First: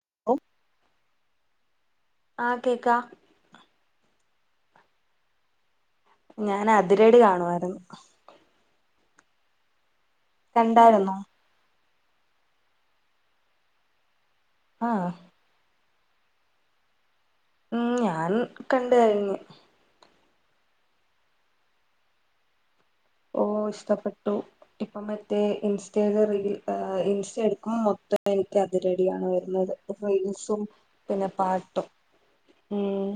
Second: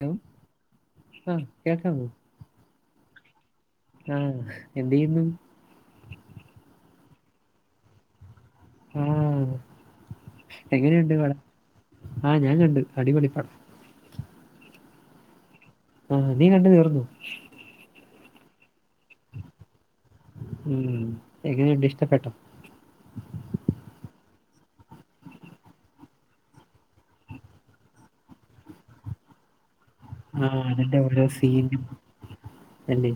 Hello ഓ ആ കേക്കാവോ ആഹ് കേക്കാ ആഹ് എന്ത് ചെയ്യുന്നു ഞാൻ അതിരടി കാണുവായിരുന്നു ആഹ് എങ്ങനെയുണ്ട് കണ്ടായിരുന്നോ പടം ആഹ് ഞാൻ കണ്ട് അടിപൊളി പടാ ആ ആഹ് നീ കണ്ടു തീർന്നോ ഉം ഞാൻ കണ്ട് കഴിഞ്ഞ് ഉം എങ്ങനെയുണ്ട് ഇഷ്ടപ്പെട്ടോ ഓ ഇഷ്ടപ്പെട്ടു ഇപ്പം മറ്റേ ഇൻസ്റ്റൽ റീൽ ഇൻസ്റ്റ എടുക്കുമ്പോ മൊത്തം എനിക്ക് അതിരടിയാണ് വരുന്നത് ആ റീൽസും അതിന്റെ ഓരോ പിന്നെ സീനും പാട്ടും ഉം അല്ലേ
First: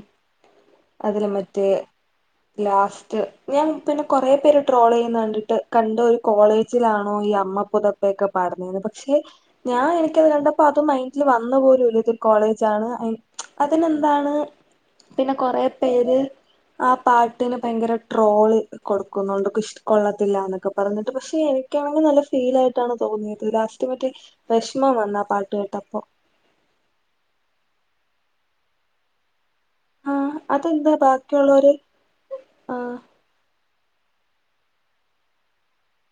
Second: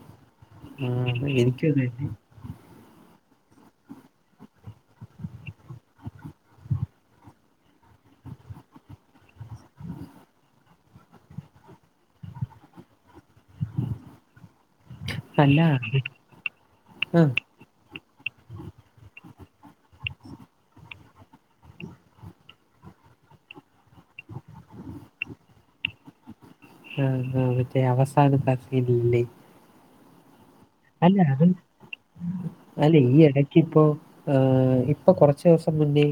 ആ അതിലെ മറ്റേ എനിക്കും അതെ ലാസ്റ്റ് ഞാൻ പിന്നെ കൊറേ പേരോ ട്രോൾ ചെയ്യുന്ന കണ്ടിട്ട് കണ്ട ഒരു കോളേജിലാണോ ഈ അമ്മ പുതപ്പോക്കെ പാടുന്നത് പക്ഷെ ഞാൻ എനിക്കത് കണ്ടപ്പോ അതും മൈന്റില് വന്ന പോലും ഇല്ല ഇതൊരു കോളേജാണ് അതിനെന്താണ് പിന്നെ അല്ല കൊറേ അത് പേര് ആ പാട്ടിന് ഭയങ്കര ട്രോള് കൊടുക്കുന്നോണ്ട് ഇഷ് കൊള്ളത്തില്ലിന്നൊക്കെ പറഞ്ഞിട്ട് പക്ഷെ എനിക്കാണെങ്കിൽ നല്ല ഫീൽ ആയിട്ടാണ് തോന്നിയത് ലാസ്റ്റ് മറ്റേ വിഷമം വന്ന് ആ പാട്ട് കേട്ടപ്പം ആഹ് ആ മറ്റേ അവസാന ഹഫില് ഇല്ലേ ആ അതെന്താ അല്ല അത് ബാക്കിയുള്ളവര് ആ അല്ലേ ഈ എട ഇപ്പോ ഇപ്പോ കുറച്ചു ദിവസം മുന്നേ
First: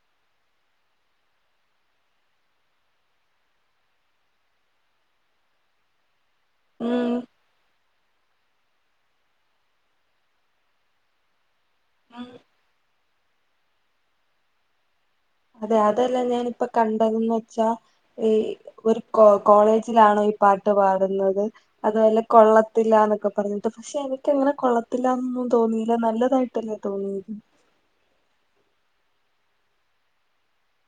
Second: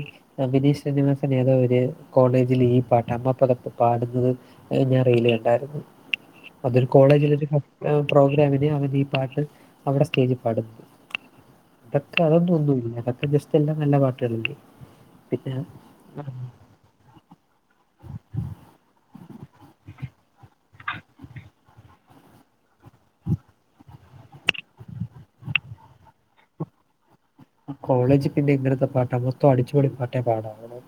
വിനീഷ് ശ്രീനിവാസൻ ഏതോര് കോളേജിൽ ഈ പാട്ടാ അമ്മ പുതപ്പ് പാടുന്നത് ഞാൻ റീല് കണ്ടായിരുന്നു അതൊരു ഉം കോളേജിലൊരു പ്രോഗ്രാമിന് അവന് ഈ പാട്ട് അവിടെ സ്റ്റേജി പാടും ഇതൊക്കെ ഉം അതൊന്നും ഒന്നുമില്ല അതൊക്കെ ജസ് ല്ലാം നല്ല പാട്ടുകളില്ലേ അതെ അതല്ല ഞാനിപ്പ കണ്ടത് ന്ന് വെച്ചാ ഈ ഒരു കോ കോളേജിലാണോ ഈ പാട്ട് പാടുന്നത് അതുപോലെ കൊള്ളത്തില്ല എന്നൊക്കെ പറഞ്ഞിട്ട് പക്ഷെ എനിക്ക് അങ്ങനെ കൊള്ളത്തില്ലാന്നും തോന്നിയില്ല നല്ലതായി തന്നെ തോന്നിയത് കോളേജ് പിന്നെ ഇങ്ങനത്തെ പാട്ടാ മൊത്തം അടിച്ചുപൊളി പാട്ടേ പാടാവോ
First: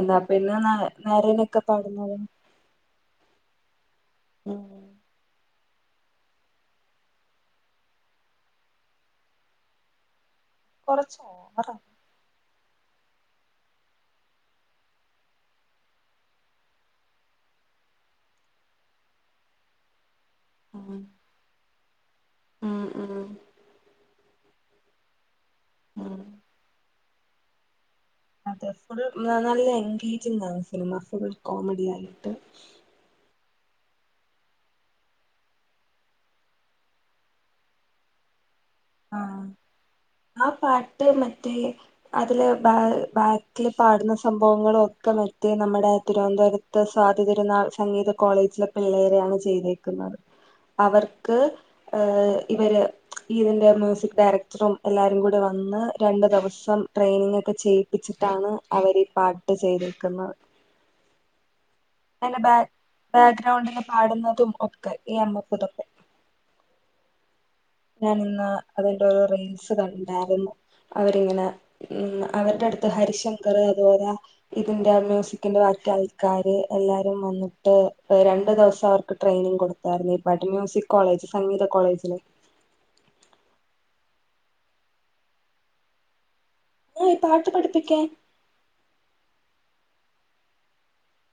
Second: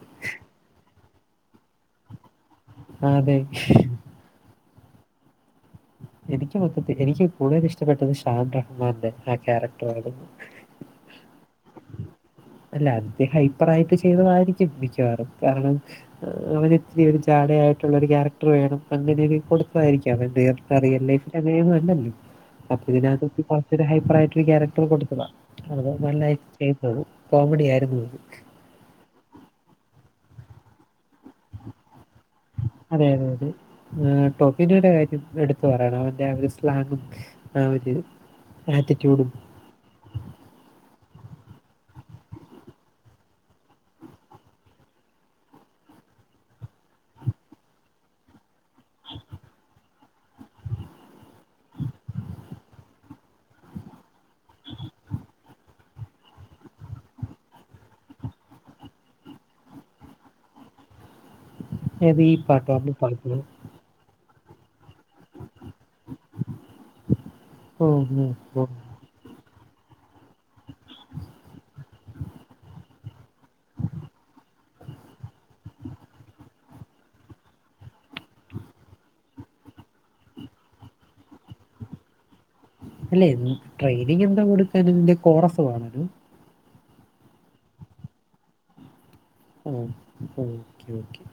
എന്നാ പിന്നെ നേരനൊക്കെ പാടുന്നതും അതെ മ്മ്ഹ്.. എനിക്ക് മൊത്തത്തില് എനിക്ക് കൂടുതൽ ഇഷ്ടപ്പെട്ടത് ഷാന്ത. മാന്റെ ആ ക്യാരക്ടർ വര്.. കൊറച്ചോവറ.. അല്ല അത്ഹൈപ്പറായിട്ട്. ചെയ്തതായിരിക്കും മിക്കവാറും കാരണം.. അവര് ഇത്തിരി ഒരു ചാടയായിട്ടുള്ളൊരു ക്യാരക്ടർ വേണം പ്പ അങ്ങനെയൊ കൊടുതായിരിക്കാം എന്ത്യ്യാം.. ആ. ഉം റിയൽ ലൈഫിൽ അങ്ങേനെഒന്നും അല്ലല്ലോ. അപ്പൊ ഉം ഉം ഇതിനകത്ത് കൊ റച്ചരു ഹൈപ്പറായിട്ട് ഒരു കേരക്ടർ കൊടുത്തതാ.. അത് ഉം നല്ലയി ചെയ്തത് കോമഡി ആയിരുന്നു. ഇത്.. അതെ ഫുൾ നല്ല എൻഗേജ്ങ്ങാണ് സിനിമ ഫുൾ കോമഡിയയിട്ട്.. അതെ അതെ അതെഹ്ഹ് ടോഫിനയുടെ കാര്യം എടുത്തു പറയണം അവന്റെ അവര് സ്ലാങ്ങും.. ആ. ഒര് ആറ്റിക്യുടും.. ആഹ് ആ പാട്ട് മറ്റേ.. അതില് ബാ ബാക്കിൽ പാടുന്ന സംഭവങ്ങളോ ഒക്കെ മറ്റേ നമ്മടെ തിരുവന്ധോരത്ത്.. സതിതിരുന്നാൾ സംഗീത കോളേജിലെ പിള്ളേരെണ് ചെയ്തേക്കുന്നത്.. അവർക്. ഹ്ഹ് ഇവര് ഈതിന്റെ.. മ്യൂസിക് ഡയറക്ടറും എല്ലാരും കൂടെ വന്ന്.. രണ്ടു ദിവസം ട്രെയിനിങ് ഒക്കെ ചെയ്യിപ്പിച്ചിട്ടാണ് അവര് ഈ പാട്ട് ചെയ്തിരിക്കുന്നത്.. ഏത് ഈ ആയിലെ ബാ പാട്ടോ അമ്മ പാട്ടോ ബാഗ്രൗണ്ടില് പാടുന്നതും ഒക്കെ ഈ അമ്മപ്പതൊക്കെ.. ഓ ഞാൻ ഉം, ഇന്ന് ഉം. അതിന്റെ ഒരു റീൽസ് കണ്ടായിരുന്നു അവരിങ്ങനെ.. മ്മ്ഹ്. അവന്റെ അടുത്ത് ഹരിശങ്കർ അതുവൊലാ.. ഇതിന്റെ ആ. മ്യൂസിക്കിന്റെ വർക് ആയിക്കാര് എല്ലാരും വന്ന്.. ഏ. രണ്ട് ദിവസം അവർക്ക് ട്രെയിനിങ് കൊടുത്തായിരുന്നു ഇപ്പടി. മ്യൂസിക് കോളേജ് സംഗീത കോളേജില്.. അല്ലെ ന്. ട്രെയിനിങ് എന്താ കൊടുക്കാനു ഇതിന്റെ കോറസ് വണരു.. ആഈ പാട്ട് പഠിപ്പിക്കേൻ.. ആഹ ഓക്കെ ഓക്കേ..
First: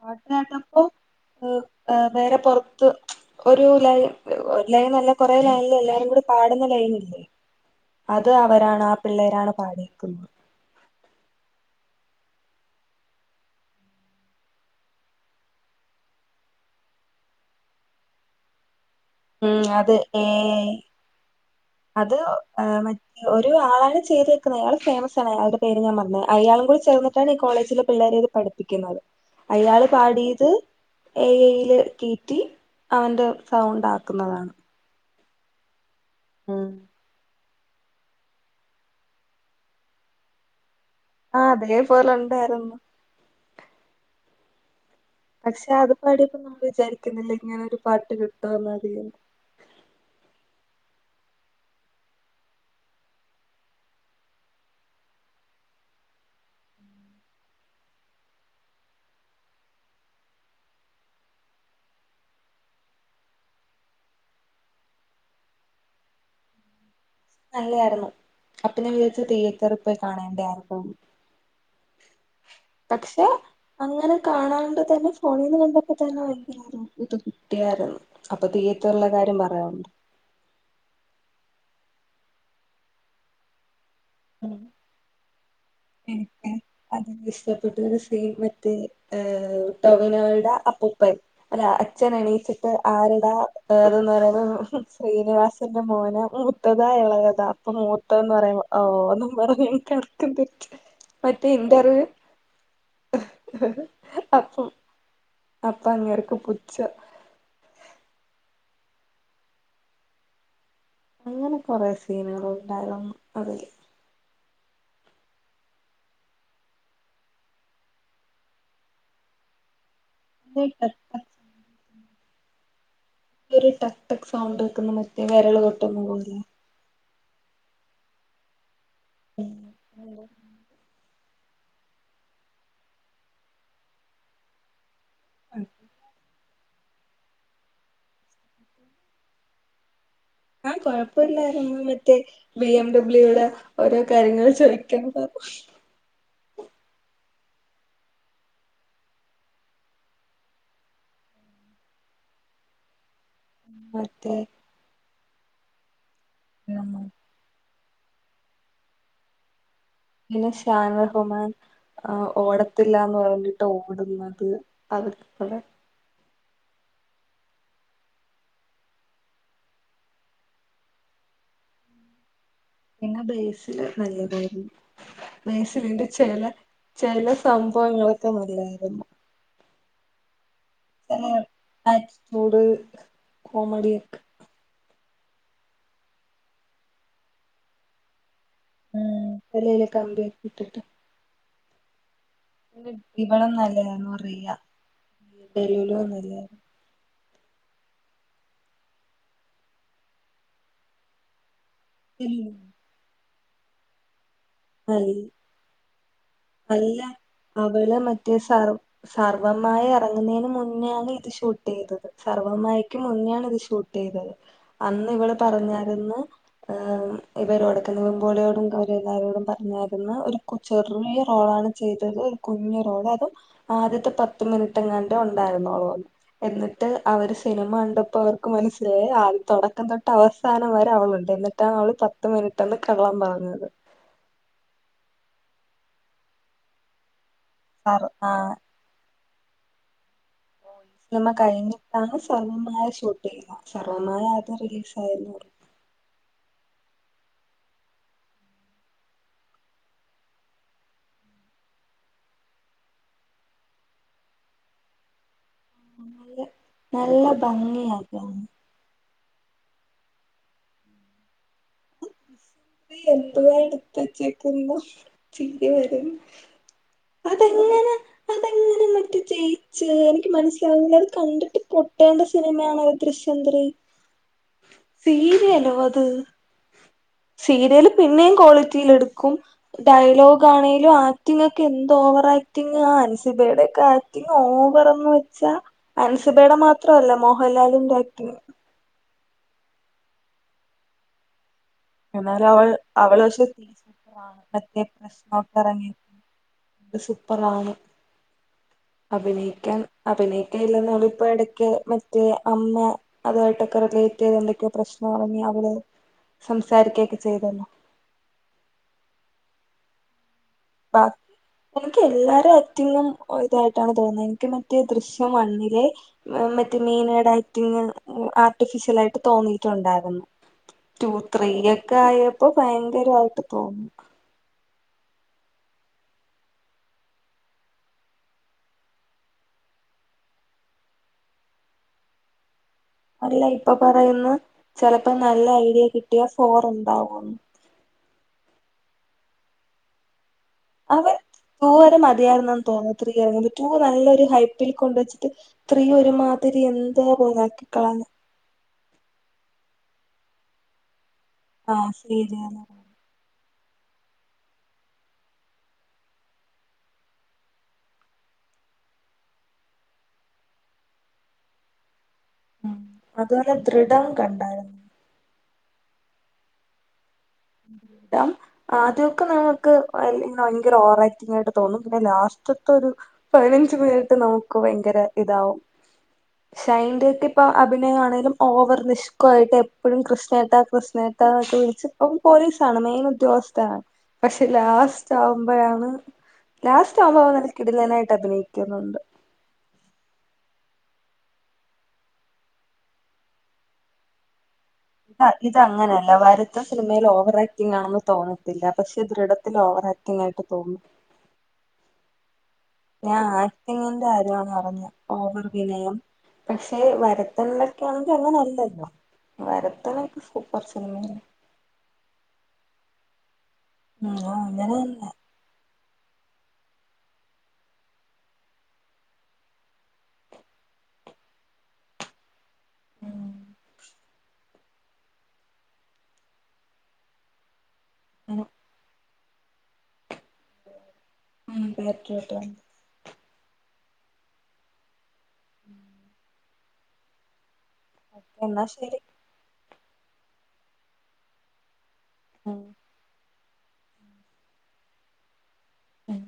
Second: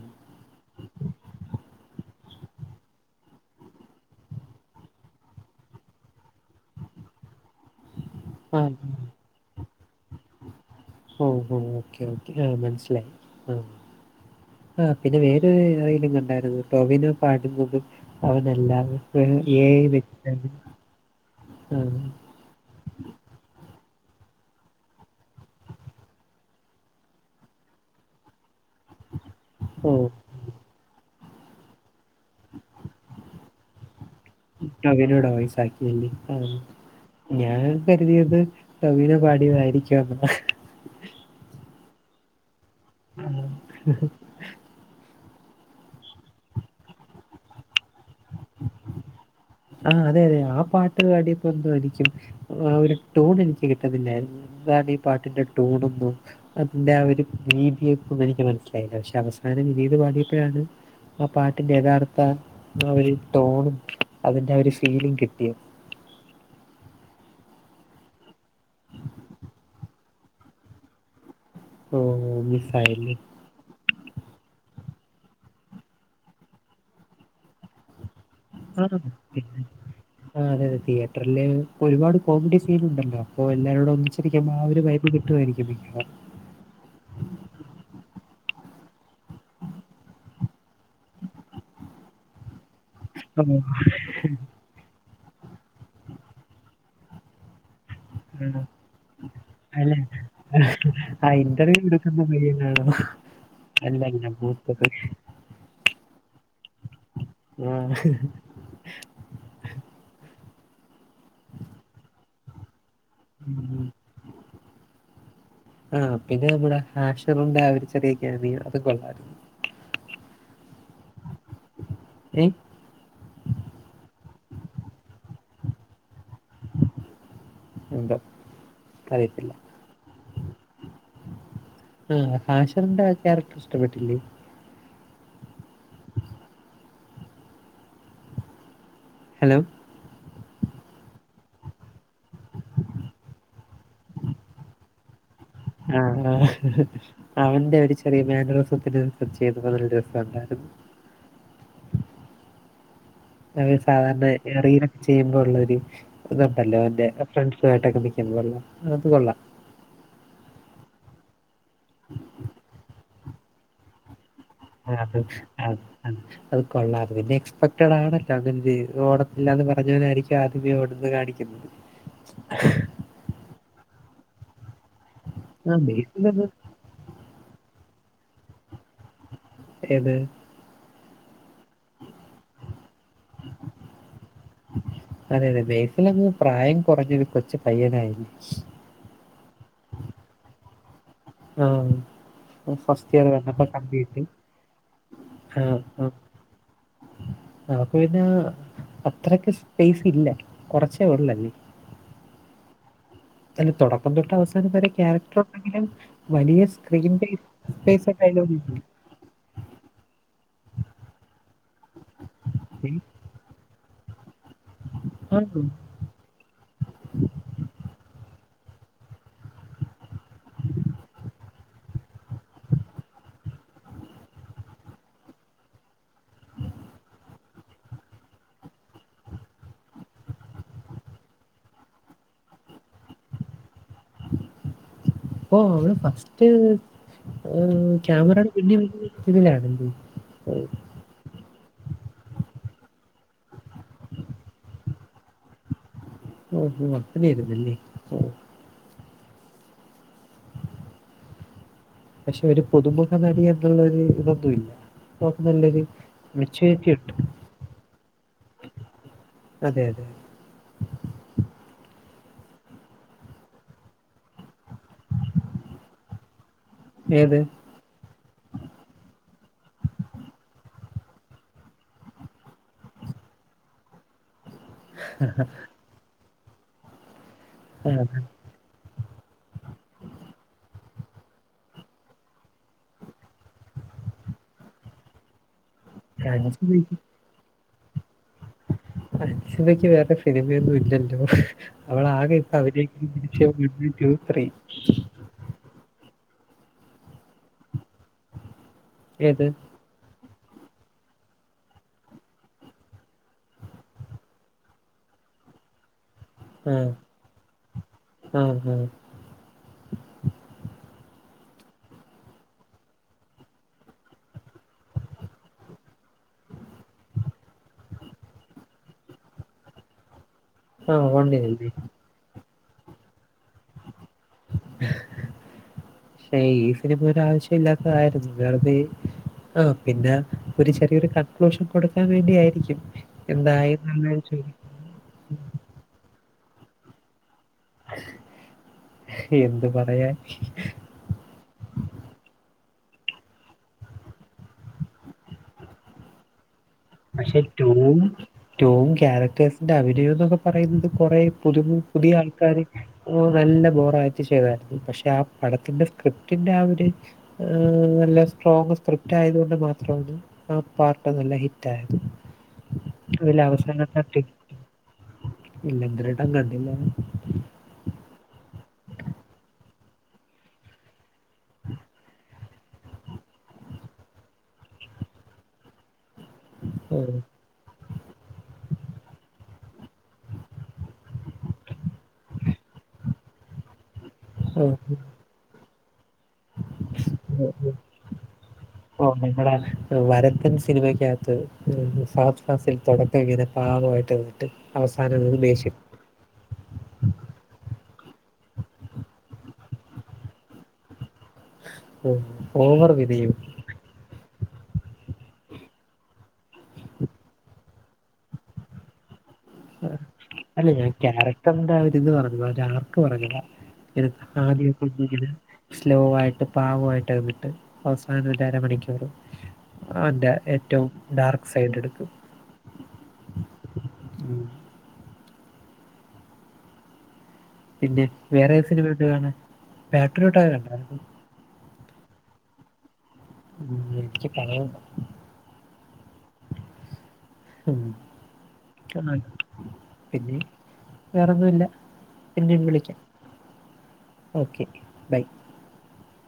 പാട്ട്കെട്ടപ്പോ ഹ് ഹേ. വേറെ പൊറത്ത്.. ഒരു ലൈ ഒരു ലൈനല്ല കുറെേ ലൈന് ല് എല്ലാരും കൂടി പാടുന്ന ലൈനില്ലേ.. [inaudible] അത് അവരാണ് ആ പിള്ളേരാണ് പാടി ക്കുന്നേ.. മ്ഹ്. ഹ്ഹ്ഹ്. ഓക്കേ ഓക്കേ ആഹ മൻ സ്സിലായി ആ.. ആഹ് പിന്നെ വേറൊരു ഇനിങ്ങു ണ്ടായിരുന്നു ടോവിനോ പാട്ന്നതും അവനല്ലന്ന്. മ്മ്ഹ്. അതെ. ഏഐ. ആഹ് അത് ആ മ ഒരു ആളാണ് ചെയ്തെക്ക്‌ന്നെ. അയാള് ഫേമസാണ് അയാളുടെ പേര് ഞാൻ മറന്നു അയാളും കൂടി ചേർന്നിട്ടാണ്ഈ കോളേജിലേ പിള്ളേരൊകെ പഠി ഇക്കിന്നത്. അയാള് ഓഹ് പാടിയത് എ യില് കീറ്റി അവന്റെ സൗണ്ടാ. ക്കുന്നതാണ്. ടോവിനോടെ ഓയിസാക്കിഎങ്കി ആഹ്. ഞാൻ കരുതിയത് ടോവിനോ പാടിയതായിരിക്കുന്ന. ആ അതേപോലെണ്ടാര്ന്നു. ആഹ്, ഹ്ഹ്ഹ്. പക്ഷെ അത് പാടിയപ്പോ നമ്മൾ വിചാരിക്കുന്നില്ല ഇങ്ങനെ ഒരു പാട്ട് കിട്ടോന്ന്അതില്. ആ. അതെ, അതെ ആ പാട്ട് പാടിയപ്പോ എന്തോ എനിക്കും. ആ ഒരു ടൂൺ എനിക്ക് കിട്ടുന്നില്ലായിരുന്നു. ന്താരെ ഈ പാട്ടിന്റെ ടൂണൊന്നും. അതിന്റെ ആ ഒരു രീതി ഇപ്പന്നും എനിക്ക് മനസ്സിലായില്ല. പക്ഷെ അവസാനം രീത് പാടിയപ്പഴാണ്. ആ പാട്ടിന്റെ യഥാർത്ഥ ആ ഒരു ടോണും അതിന്റെആ ഒരു ഫീലിം കിട്ടിയത്. നല്ലെയാരുന്നു അപ്പഞവിചാരിച്ചു. തിയേറ്റർ പോയി കാണേണ്ടായിരിക്കുന്ന്. പ്രോമിസ്. പട്ക്ഷെ. അങ്ങനെ കാണാണ്ട് തന്നെ ഫോണീന്ന് കണ്ടപ്പോതന്നെ [unintelligible] ഇത് കി ട്ടിയാരുന്നു.. അപ്പൊ തിയേറ്റർലെ കാര്യം പറയാണ്ട. ആ അതെ, അതെ തിയേറ്ററില് ഒരുപാട് കോമഡി സീൻ ഉണ്ടല്ലോ. അപ്പൊ എല്ലാരുട ഒന്നിച്ച് ആ ഒരു വൈബ് കിട്ടുആയിരിക്കും മിക്കവാറും. അത് ഇഷ്ടപ്പെട്ട ഒരു സീൻ മറ്റേ ടൊവനോയുടെ അപ്പു പ്പൻ. അല്ല അച്ഛനെണീച്ച് ആരട ആഹ് ഏതന്ന് പറയുന്നത് ശ്രീനിവാസന്റെ മോന മൂത്തതാ എളെയത. അപ്പൊ മൂത്തത് ന്ന് ആഹ് പറയുമ്പോ ഓ ഒന്നും പറഞ്ഞ അല്ല കിടക്ക [inaudible] ആ ഹ് ഇന്റർവ്യൂ. ടുക്കുന്ന പയ്യനാണോ അല്ല ഇത അപ്പം മൂത്തത്. അപ്പ അങ്ങെർക്ക് പുച്ച. ആ ഹ്. അങ്ങന കൊറെ സീനുകളുണ്ടായിരുന്നു അതില്. [inaudible] ആ പിന്നെ നമ്മടെ ഹാഷർന്റെ അവ ഒരു ചെറിയൊക്കൊണ് അതും കൊള്ളാര് [unintelligible] ഏയ് ഒരു ടക്, ടക് സൗണ്ട് വെക്കുന്ന മറ്റേ വിരൾ തൊട്ടൊന്നും പോല്ല. എന്ത അറിയത്തില്ല. ആ ഹാഷിറിന്റെ ക്യാരക്ടർ ഇഷ്ടപ്പെട്ടില്ലേ. അക്ക [unintelligible] ഹലോ? ആഹ് കൊഴപ്പൂല്ലാരുന്നു. മറ്റേ ബി എം ഡബ്ല്യൂടെ ഓരോ കാര്യങ്ങൾ ചോദിക്കാൻ പറു ആഹ്, ആഹ് അവന്റെ ഒരു ചെറിയ മാനുറോസത്തിന്റെ ദിവസം ചെയ്ത് അതൊരു രസം ഉണ്ടരുന്നു. അവര് സാധാരണ മറ്റേ റീലക്ക ചെയ്യുമ്പോള്ള ഒരു ഇതുണ്ടല്ലോ അവന്റെ ഫ്രണ്ട്സുആയിട്ടൊക്കെ നിക്കുന്നത് കൊള്ള അത് കൊള്ളാം. പിന്നെ ഷാൻ റഹ്മാൻ ഓടത്തില്ലാന്ന് പറഞ്ഞിട്ട് ഓടുന്നത്. അത് അതൊക്കെക്കൂടെ ആ, അ അത് കൊള്ളാ പിന്നെ എക്സ്പെക്റ്റഡ് ആണല്ലോ അങ്ങ ഓടത്തില്ലാന്ന് പറഞ്ഞോനായിരിക്കും ആദ്യം ഓടന്ന് കാണിക്കുന്നത്. [unintelligible] പിന്ന ബേസില് നല്ലതായിരുന്നു. ആ ബേസിലിന്റെ ചെല ബേസിലങ്ങ് ചില സംഭവങ്ങളൊക്കെ നല്ലായിരുന്നു ഏത് ആറ്റിറ്റ്യൂഡ് കോമഡി ഒക്കെ അതെ അതെ ബേസിലങ്ങ് പ്രായം കുറഞ്ഞത് കൊച്ച പയ്യനായിരുന്നു ഉം തലയില കാംമ്പിട്ടട്ട് ആഹ് ഫസ്റ്റ് ഇയർ ഇവളും വപ്പോ കണ്ടീട്ട് നല്ലതായിരുന്നു റിയ ആഹ് ആഹ് ഡെലുലുന്നല്ലേ അപ്പ പിന്നെ അത്രക്ക സ്പേസ് ഇല്ല കൊറച്ചേള്ളല്ലേ ഉം അതി തുടക്കം തൊട്ട് അവസാനം വരെ അൽ ക്യാരക്ടർ ഉണ്ടെങ്കിലും വലിയ അല്ല സ്ക്രീൻ സ്പേ ഒക്കെ അ സർവ്വമായി ഇറങ്ങുന്നതിന് മുന്നെയാണ് ഇത് ഷൂട്ട് ചെയ്തത് സർവ മമായിയ്ക്ക് മുന്നോണ് ഇത് ഷൂട്ട് ചെയ്തത് അന്ന് ഇവൾ ആണോ? പറഞ്ഞരന്ന് ് ഇവരോടക്ക നിവിൻ പൊളി പോലെയോടും അവ എല്ലാവാരോടും പറഞ്ഞായിരുന്ന ഒരു കുച്ചെറിയാ റോളാണ് ചെയ്തത് കുഞ്ഞു റോള് അതും ആദ്യത്തെ പത്ത് മിനിറ്റ്ങ്ങാണ്ട് ഉണ്ടായിരുന്നുള്ളോന്ന് എന്നിട്ട് അവര് സിനിമ ണ്ടപ്പോ അവർക്ക് മനസ്സിലായി ആദ്യം തുടക്കം തൊട്ട് അവസാനം വരെ അവളുണ്ട് എന്നിട്ട് ഇന്നടോൾ പത്ത് മിനിറ്റാണ് കള്ളൻ പറഞ്ഞത് ഓ അവള് ഫസ്റ്റ് സർ ആഹ് ക്യാമറയുടെ പിന്നി വ ഇതിലാണല്ലെ നമ്മ കഴിഞ്ഞിട്ട് ആണ് സർവ്വമായ ഷൂട്ട് ചെയ് സർവ്വമായ അത് റിലീസ് ആയന്ന് പറു ഓഹ് ഓഹ് അങ്ങനെ ആരുന്നല്ലേ പഷെ ഒര് പുതുമുഖനടി എന്ന്ള്ളൊര് ഇതൊന്നുല്ല [unintelligible] നല്ലൊര് നല്ല നല്ല ഭംഗിയാ കാണാൻ അതെ അതെ ഇത് എന്തുവ എട്ത്തെച്ചക്ക്ന്നു ചിരി വരും ഏത് അതെങ്ങനെ [inaudible] ജയിച്ചൂ എനിക്ക് മനസ്സിലാവ്ന്നില്ല അത് കണ്ടിട്ട് പൊട്ടേണ്ട സിനിമയാണ് ദൃശ്യം ത്രീ [inaudible] സീരിയലോ അത് സീരിയല് ആ, പിന്നെയും ക്വാളിറ്റിയിലിടുക്കും ഡയലോഗ് ആണേലും ആക്ടിങ് ക്കെന്ത ഓവറാക്ടിങാ അൻസിബയുടെക്കെ ആക്ടിങ് ഓവറെന്ന് വെച്ചാ അൻസിബേടെ അൻസിബയ്ക്ക് മാത്രല്ല മോഹൻലാലിന്റെ ആക്ടിങ്ങ് അൻസിബയ്ക്ക് വേറെ സിനിമിയൊന്നുല്ലല്ലൊ അവളാകെ എന്നാലും ഇപ്പ അവൾ അഭിനയി അവള് പക്ഷെ ദൃശ്യം [unintelligible] ട്ടൂ ത്രീ എറങ്ങി ഇത് സൂപ്പറാണ് ഏത് അഭിനയ്ക്കാൻ അഭിനയിക്കാ ഇല്ലെന്ന് അവളിപ്പ എടക്ക് മറ്റെ അമ്മ അതോട്ടൊക്കെ ലെയ്റ്റായി എന്തെക്കൊ പ്രശ്നായി അവര് സംസാരിക്കകൊ ചെയ്തല്ലൊ ഹ്മ്മ് ഹ്മ്മ് പ എൻക്ക് എല്ലാരക്ടിങും ഒരിതായ്ട്ടാണ് തോന്ന്യത് എനിക്ക് മറ്റെ ദൃശ്യം വണ്ണിലെ മറ്റെ മീനേടെ ആക്ടിങ് ആർട്ടിഫിഷ്യലായിട്ട് തോന്നീട്ടുണ്ടായിരുന്നു ആ ട്ടൂ ത്രീ വണ്ണിനല്ലേ ഒക്കായപ്പൊ ഭയങ്കരായിട്ട് തോന്നി ലൈഫില് ഇപ്പോ ഒരാവശ്യം ഇല്ലാത്തതായിരുന്നു വെറുതെ ആഹ് പിന്ന ഒര് ചെറിയൊരു കൺക്ലൂഷൻ കൊടുക്കാൻ വേണ്ടി ആയിരിക്കും അല്ല ഇപ്പ പറയ്ന്ന ചെലപ്പൊ നല്ല ഐഡിയ കിട്ട്യാ ഫോറുണ്ടാവുംന്ന് എന്ത് പറയാൻ അവർ ട്ടൂ വരെ മതിയായ്ര്ന്നെന്ന് തോന്നി ത്രീ എറങ്ങി ട്ടൂ നല്ലൊരു ഹൈപ്പ്ല് കൊണ്ടച്ച്ട്ട് ത്രീ ഒര്മാതിരി എന്ന് പഷെ ട്ടൂം ട്ടൂം ക്യാരറ്റേഴ്സിന്റെ അഭിനയൊന്നൊക്കെ പറയുമ്പ കൊറേ പുതുമു ആ പുതിയ സീരിയല് ആൾക്കാര് ഓഹ് നല്ല ബോറായിട്ട് ചെയ്തതാണ് പഷെ ആഹ് പടത്തിന്റെ സ്ക്രിപ്റ്റിന്റെ ആഹ് ഒര് ആഹ് നല്ല സ്ട്രോങ് സ്ക്രിപ്റ്റായതോണ്ട് മാത്രാണ് ആഹ് പാർട്ട് നല്ല ഹിറ്റ് ഹിറ്റായത് അതിൽ അതുപോലെ അവസാന്നത് ദൃഢം കണ്ടായിരുന്നു ഇല്ല ദൃടം കണ്ടില്ല [unintelligible] ടം ആദ്യൊക്കെ നമ്മക്ക് ഭയങ്കര ഓവറായിട്ട് തോന്നും പിന്ന ലാസ്റ്റ് ദ്യത്തൊരു പയിനഞ്ച് മിൻറ്റ് നമ്മക്ക് ഭയങ്കര ഇതാവും ഷൈന്റൊക്കൊര് ഇപ്പം അഭിനയാണേലും ഓവർ നിഷ്കൊ ആയിട്ട് എപ്പഴും കൃഷ്ണേട്ട കൃഷ്ണേട്ട എന്നൊക്കെ വിള്ച്ച് പോലീസാണ് മെയിൻ ഉദ്യോഗസ്ഥനാണ് പക്ഷെ ആ, ലാസ്റ്റാവുമ്പഴാണ് ലാസ്റ്റ് ആവുമ്പ നല്ല ക്കിടിലനായിട്ട് അഭിനയിക്കുന്നുണ്ട് പം നിങ്ങടെ വരത്തൻ സിനിമയ്ക്കകത്ത് ഏഹ് ഫഹദ് ഫാസിൽ തൊടക്കം ഇങ്ങനെ പാവായിട്ട് ആഹ് ഇത അങ്ങനെയല്ല വര സിനിമയിൽ ഓവറാക്ടിംഗാണെന്ന് തോന്നത്തില്ല പക്ഷെ ദൃഢത്തിൽ ഓവറാക്ടിങായിട്ട് തോന്നും ഉം ഓവർ ഞാൻ വിനയം ആക്ടിങ്ങിന്റെ കാര്യാണ് പറഞ്ഞെ ഓവർ വിനയം പക്ഷെ വരത്തന്റെക്കാണെങ്കിൽ അങ്ങനെ അല്ലല്ലൊ വരത്തനൊക്കെ സൂപ്പർ സിനിമെയല്ലേ ഇണ്ടാവര്ന്ന് പറഞ്ഞു അവരാർക്ക് പറഞ്ഞു ഉം അങ്ങനെ തന്നെ [unintelligible] സ്ലോ ആയ്ട്ട് പാവായ്ട്ട് വിട്ടെ അവസാനം മറ്റേ അര മണിക്കൂറ് ഓന്റ ഏറ്റവും ഡാർക്ക് സൈഡ് ഇട്ക്ക് ഉം ഉം. പിന്നെ വേറെ ഏതൊക്കെ സിനിമ കാണാൻ പത്രിയൊട്ട് കണ്ടോ ഉം പെറ്ററിട്ടാ കണ്ടു [unintelligible] [inaudible] ഉ എന്നാ ശരി പിന്നെ വേറോന്നും ഇല്ല ഉം പിന്നേം വിളിക്കാം ഓക്കെ ബൈ ഉം